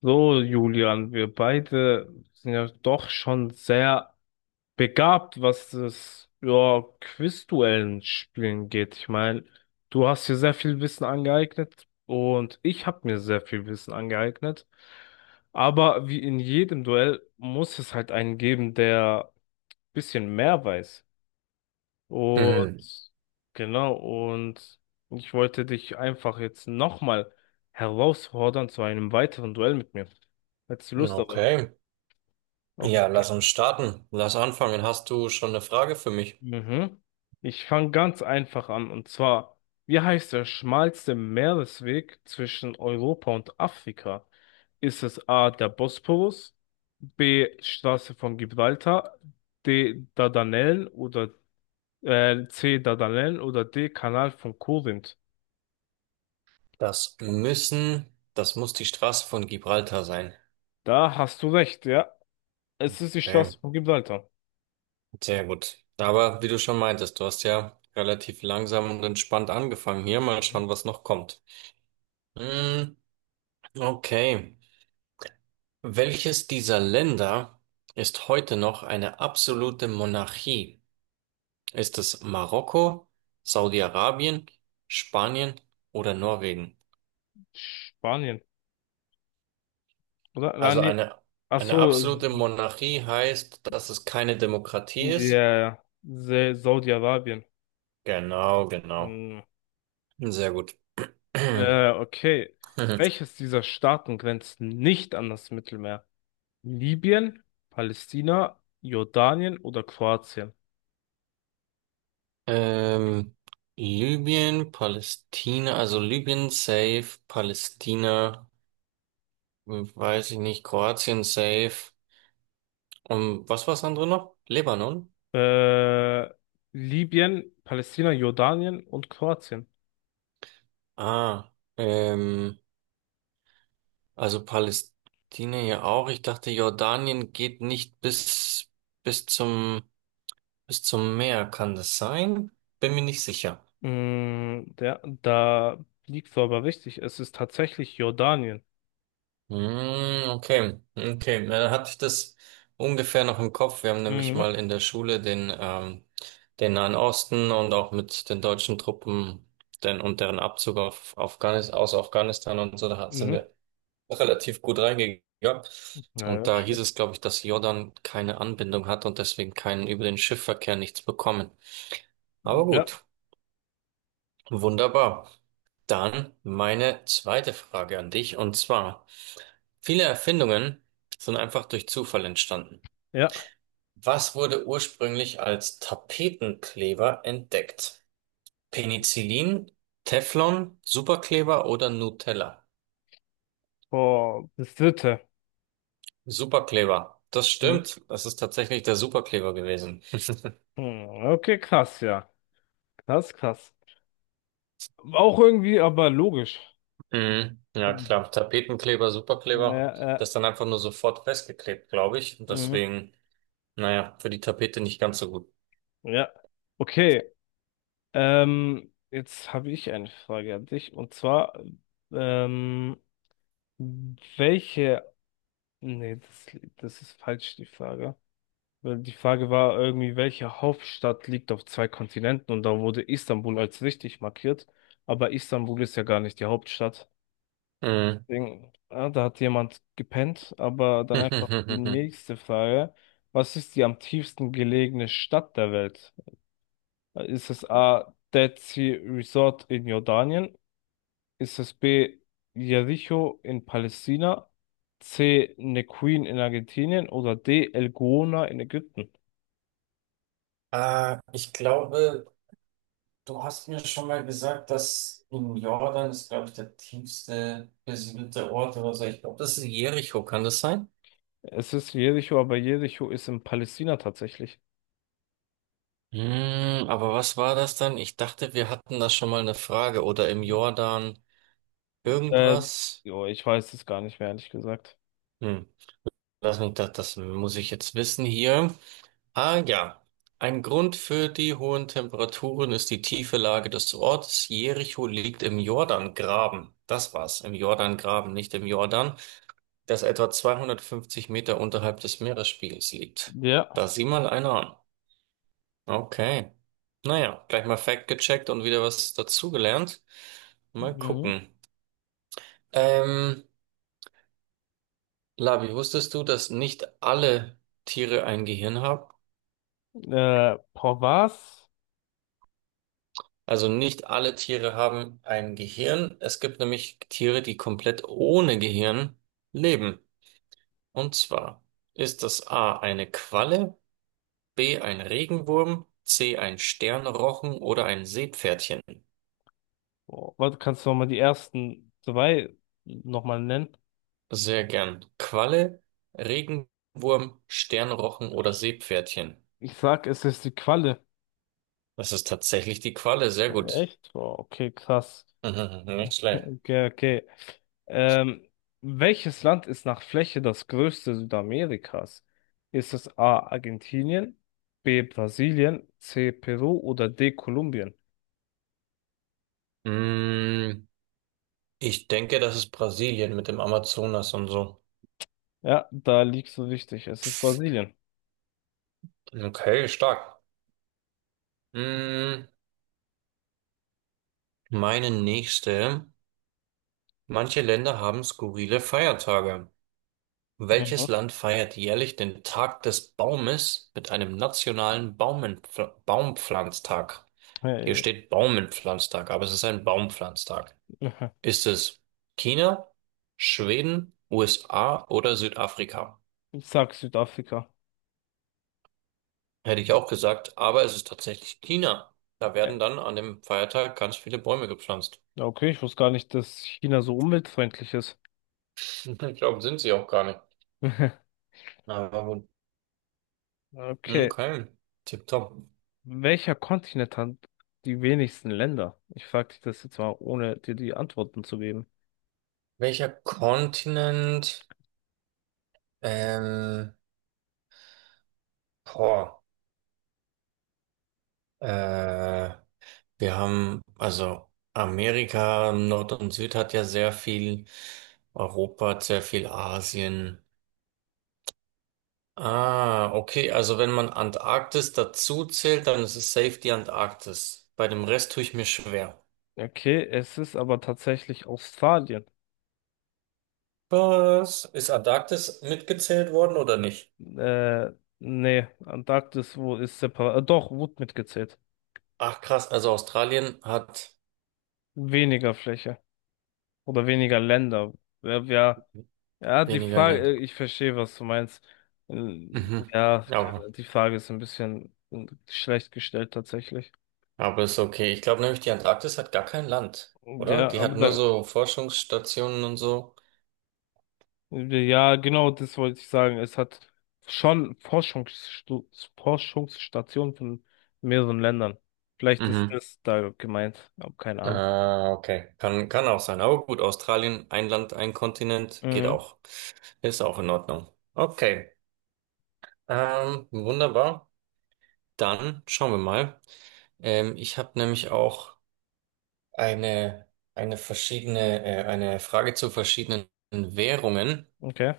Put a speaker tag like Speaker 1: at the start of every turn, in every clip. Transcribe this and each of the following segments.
Speaker 1: So, Julian, wir beide sind ja doch schon sehr begabt, was das, ja, Quizduellen spielen geht. Ich meine, du hast dir sehr viel Wissen angeeignet und ich habe mir sehr viel Wissen angeeignet. Aber wie in jedem Duell muss es halt einen geben, der ein bisschen mehr weiß.
Speaker 2: Mhm.
Speaker 1: Und genau, und ich wollte dich einfach jetzt nochmal herausfordern zu einem weiteren Duell mit mir. Hättest du Lust darauf?
Speaker 2: Okay. Ja,
Speaker 1: Okay.
Speaker 2: lass uns starten. Lass anfangen. Hast du schon eine Frage für mich?
Speaker 1: Mhm. Ich fange ganz einfach an. Und zwar, wie heißt der schmalste Meeresweg zwischen Europa und Afrika? Ist es A, der Bosporus, B, Straße von Gibraltar, D, Dardanellen oder C, Dardanellen oder D, Kanal von Korinth?
Speaker 2: Das muss die Straße von Gibraltar sein.
Speaker 1: Da hast du recht, ja. Es ist die
Speaker 2: Okay.
Speaker 1: Straße von Gibraltar.
Speaker 2: Sehr gut. Aber wie du schon meintest, du hast ja relativ langsam und entspannt angefangen. Hier mal
Speaker 1: Mhm.
Speaker 2: schauen, was noch kommt. Mm, okay. Welches dieser Länder ist heute noch eine absolute Monarchie? Ist es Marokko, Saudi-Arabien, Spanien oder Norwegen?
Speaker 1: Spanien, oder? Nein,
Speaker 2: Also
Speaker 1: nee. Ach
Speaker 2: eine
Speaker 1: so,
Speaker 2: absolute Monarchie heißt, dass es keine Demokratie ist.
Speaker 1: ja, ja. Saudi-Arabien.
Speaker 2: Genau, genau.
Speaker 1: Hm.
Speaker 2: Sehr gut.
Speaker 1: Okay. Welches dieser Staaten grenzt nicht an das Mittelmeer? Libyen, Palästina, Jordanien oder Kroatien?
Speaker 2: Ähm, Libyen, Palästina, also Libyen safe, Palästina, weiß ich nicht, Kroatien safe. Und was war das andere noch? Libanon?
Speaker 1: Äh, Libyen, Palästina, Jordanien und Kroatien.
Speaker 2: Ah, ähm, also Palästina ja auch. Ich dachte, Jordanien geht nicht bis zum Bis zum Meer, kann das sein? Bin mir nicht sicher.
Speaker 1: Mm, da liegst du aber richtig. Es ist tatsächlich Jordanien.
Speaker 2: Hm, okay, okay. Na, dann hatte ich das ungefähr noch im Kopf. Wir haben nämlich
Speaker 1: Mhm.
Speaker 2: mal in der Schule den Nahen Osten und auch mit den deutschen Truppen und deren Abzug auf Afghanistan, aus Afghanistan und so, da sind
Speaker 1: Mhm.
Speaker 2: wir relativ gut reingegangen.
Speaker 1: Ja,
Speaker 2: Und
Speaker 1: ja,
Speaker 2: da hieß
Speaker 1: stimmt.
Speaker 2: es, glaube ich, dass Jordan keine Anbindung hat und deswegen keinen über den Schiffverkehr nichts bekommen. Aber
Speaker 1: Ja.
Speaker 2: gut. Wunderbar. Dann meine zweite Frage an dich, und zwar, viele Erfindungen sind einfach durch Zufall entstanden.
Speaker 1: Ja.
Speaker 2: Was wurde ursprünglich als Tapetenkleber entdeckt? Penicillin, Teflon, Superkleber oder Nutella?
Speaker 1: Boah, das dritte.
Speaker 2: Superkleber. Das
Speaker 1: Mhm.
Speaker 2: stimmt. Das ist tatsächlich der Superkleber gewesen.
Speaker 1: Mhm. Okay, krass, ja. Krass, krass. Auch irgendwie, aber logisch.
Speaker 2: Mhm. Ja, klar. Tapetenkleber,
Speaker 1: Ja,
Speaker 2: Superkleber. Das
Speaker 1: ja,
Speaker 2: ist dann einfach nur sofort festgeklebt, glaube ich. Und
Speaker 1: mhm,
Speaker 2: deswegen, naja, für die Tapete nicht ganz so gut.
Speaker 1: ja. Okay, jetzt habe ich eine Frage an dich. Und zwar, ähm, welche, nee, das, das ist falsch, die Frage. Weil die Frage war irgendwie, welche Hauptstadt liegt auf zwei Kontinenten? Und da wurde Istanbul als richtig markiert. Aber Istanbul ist ja gar nicht die Hauptstadt.
Speaker 2: Mhm.
Speaker 1: Deswegen, ah, da hat jemand gepennt. Aber dann einfach die nächste Frage. Was ist die am tiefsten gelegene Stadt der Welt? Ist es A. Dead Sea Resort in Jordanien? Ist es B. Jericho in Palästina? C. Neuquén in Argentinien? Oder D. El Gouna in Ägypten?
Speaker 2: Ich glaube, du hast mir schon mal gesagt, dass in Jordan ist, glaube ich, der tiefste besiedelte Ort oder so. Ich glaube, das ist Jericho, kann das sein?
Speaker 1: Es ist Jericho, aber Jericho ist in Palästina tatsächlich.
Speaker 2: Aber was war das dann? Ich dachte, wir hatten da schon mal eine Frage oder im Jordan
Speaker 1: Äh,
Speaker 2: irgendwas.
Speaker 1: Jo, ich weiß es gar nicht mehr, ehrlich gesagt.
Speaker 2: Hm, lass mich das muss ich jetzt wissen hier. Ah ja, ein Grund für die hohen Temperaturen ist die tiefe Lage des Ortes. Jericho liegt im Jordangraben. Das war's, im Jordangraben, nicht im Jordan, das etwa 250 Meter unterhalb des Meeresspiegels liegt.
Speaker 1: Ja.
Speaker 2: Da sieh mal einer an. Okay. Naja, gleich mal Fact gecheckt und wieder was dazugelernt. Mal
Speaker 1: Mhm.
Speaker 2: gucken. Ähm, Labi, wusstest du, dass nicht alle Tiere ein Gehirn haben?
Speaker 1: Boah, was?
Speaker 2: Also nicht alle Tiere haben ein Gehirn. Es gibt nämlich Tiere, die komplett ohne Gehirn leben. Und zwar ist das A eine Qualle, B ein Regenwurm, C ein Sternrochen oder ein Seepferdchen.
Speaker 1: Boah, warte, kannst du nochmal die ersten zwei nochmal nennen?
Speaker 2: Sehr gern. Qualle, Regenwurm, Sternrochen oder Seepferdchen.
Speaker 1: Ich sag, es ist die Qualle.
Speaker 2: Das ist tatsächlich die Qualle. Sehr gut.
Speaker 1: Echt? Boah, okay, krass.
Speaker 2: Mhm, nicht schlecht.
Speaker 1: Okay, okay. Ähm, Welches Land ist nach Fläche das größte Südamerikas? Ist es A. Argentinien, B. Brasilien, C. Peru oder D. Kolumbien?
Speaker 2: Mm, ich denke, das ist Brasilien mit dem Amazonas und so.
Speaker 1: Ja, da liegst du richtig. Es ist Brasilien.
Speaker 2: Okay, stark. Mm, Meine nächste. Manche Länder haben skurrile Feiertage. Welches
Speaker 1: Mhm.
Speaker 2: Land feiert jährlich den Tag des Baumes mit einem nationalen Baumenpfl Baumpflanztag? Hier
Speaker 1: Hey.
Speaker 2: steht Baumpflanztag, aber es ist ein Baumpflanztag. Ist es China, Schweden, USA oder Südafrika?
Speaker 1: Ich sag Südafrika.
Speaker 2: Hätte ich auch gesagt, aber es ist tatsächlich China. Da werden
Speaker 1: Äh,
Speaker 2: dann an dem Feiertag ganz viele Bäume gepflanzt.
Speaker 1: Okay, ich wusste gar nicht, dass China so umweltfreundlich ist.
Speaker 2: Ich glaube, sind sie auch gar nicht. Aber
Speaker 1: Okay.
Speaker 2: okay, tipptopp.
Speaker 1: Welcher Kontinent hat die wenigsten Länder? Ich frage dich das jetzt mal, ohne dir die Antworten zu geben.
Speaker 2: Welcher Kontinent? Ähm, boah, äh, wir haben, also Amerika, Nord und Süd hat ja sehr viel, Europa hat sehr viel, Asien. Ah, okay, also wenn man Antarktis dazu zählt, dann ist es safe die Antarktis. Bei dem Rest tue ich mir schwer.
Speaker 1: Okay, es ist aber tatsächlich Australien.
Speaker 2: Was? Ist Antarktis mitgezählt worden oder nicht?
Speaker 1: Äh, Nee, Antarktis, wo ist separat? Doch, wurde mitgezählt.
Speaker 2: Ach krass, also Australien hat
Speaker 1: Weniger Fläche oder weniger Länder. Ja, ja, ja, die
Speaker 2: weniger
Speaker 1: Frage,
Speaker 2: Länder.
Speaker 1: ich verstehe, was du meinst.
Speaker 2: Mhm.
Speaker 1: Ja, keine,
Speaker 2: Ja,
Speaker 1: Ahnung, die Frage ist ein bisschen schlecht gestellt tatsächlich.
Speaker 2: aber ist okay. Ich glaube nämlich, die Antarktis hat gar kein Land, oder?
Speaker 1: Ja,
Speaker 2: Die
Speaker 1: aber
Speaker 2: hat nur
Speaker 1: da.
Speaker 2: so Forschungsstationen und so.
Speaker 1: Ja, genau, das wollte ich sagen. Es hat schon Forschungsstu Forschungsstationen von mehreren Ländern. Vielleicht ist
Speaker 2: Mhm.
Speaker 1: das da gemeint, aber keine Ahnung.
Speaker 2: Ah, okay. Kann auch sein. Aber gut, Australien, ein Land, ein Kontinent, geht
Speaker 1: Mhm.
Speaker 2: auch. Ist auch in Ordnung. Okay. Wunderbar. Dann schauen wir mal. Ich habe nämlich auch eine, eine Frage zu verschiedenen Währungen.
Speaker 1: Okay,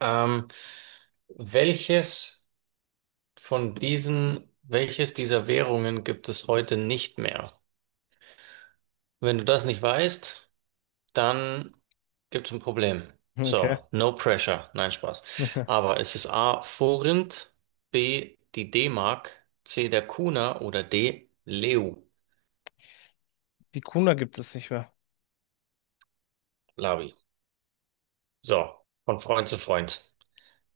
Speaker 2: Ähm, welches welches dieser Währungen gibt es heute nicht mehr? Wenn du das nicht weißt, dann gibt es ein Problem.
Speaker 1: okay.
Speaker 2: So, no pressure. Nein, Spaß. Aber es ist A, Forint, B, die D-Mark, C, der Kuna oder D, Leu,
Speaker 1: Die Kuna gibt es nicht mehr.
Speaker 2: Labi. So, von Freund zu Freund.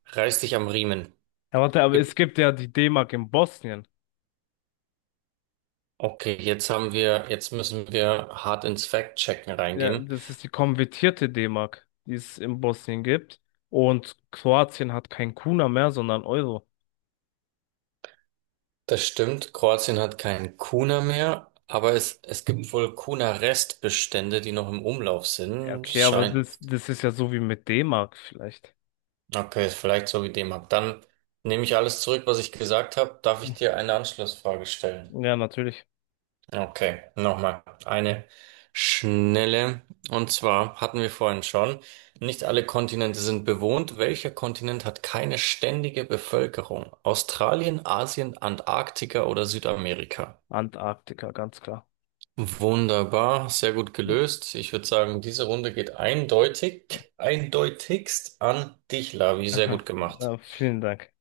Speaker 2: Reiß dich am Riemen.
Speaker 1: Ja, warte, aber es
Speaker 2: Gib-
Speaker 1: gibt ja die D-Mark in Bosnien.
Speaker 2: Okay, jetzt müssen wir hart ins Fact-Checken
Speaker 1: Ja,
Speaker 2: reingehen.
Speaker 1: das ist die konvertierte D-Mark, die es in Bosnien gibt. Und Kroatien hat kein Kuna mehr, sondern Euro.
Speaker 2: Das stimmt, Kroatien hat keinen Kuna mehr, aber es gibt wohl Kuna-Restbestände, die noch im Umlauf
Speaker 1: Ja,
Speaker 2: sind. Es
Speaker 1: okay, aber
Speaker 2: scheint.
Speaker 1: das, das ist ja so wie mit D-Mark vielleicht.
Speaker 2: Okay, ist vielleicht so wie D-Mark. Dann nehme ich alles zurück, was ich gesagt habe. Darf ich dir eine Anschlussfrage stellen?
Speaker 1: Ja, natürlich.
Speaker 2: Okay, nochmal. Eine schnelle. Und zwar hatten wir vorhin schon, nicht alle Kontinente sind bewohnt. Welcher Kontinent hat keine ständige Bevölkerung? Australien, Asien, Antarktika oder Südamerika?
Speaker 1: Antarktika, ganz klar.
Speaker 2: Wunderbar, sehr gut gelöst. Ich würde sagen, diese Runde geht eindeutig, eindeutigst an dich, Lavi. Sehr gut
Speaker 1: Aha.
Speaker 2: gemacht.
Speaker 1: Ja, vielen Dank.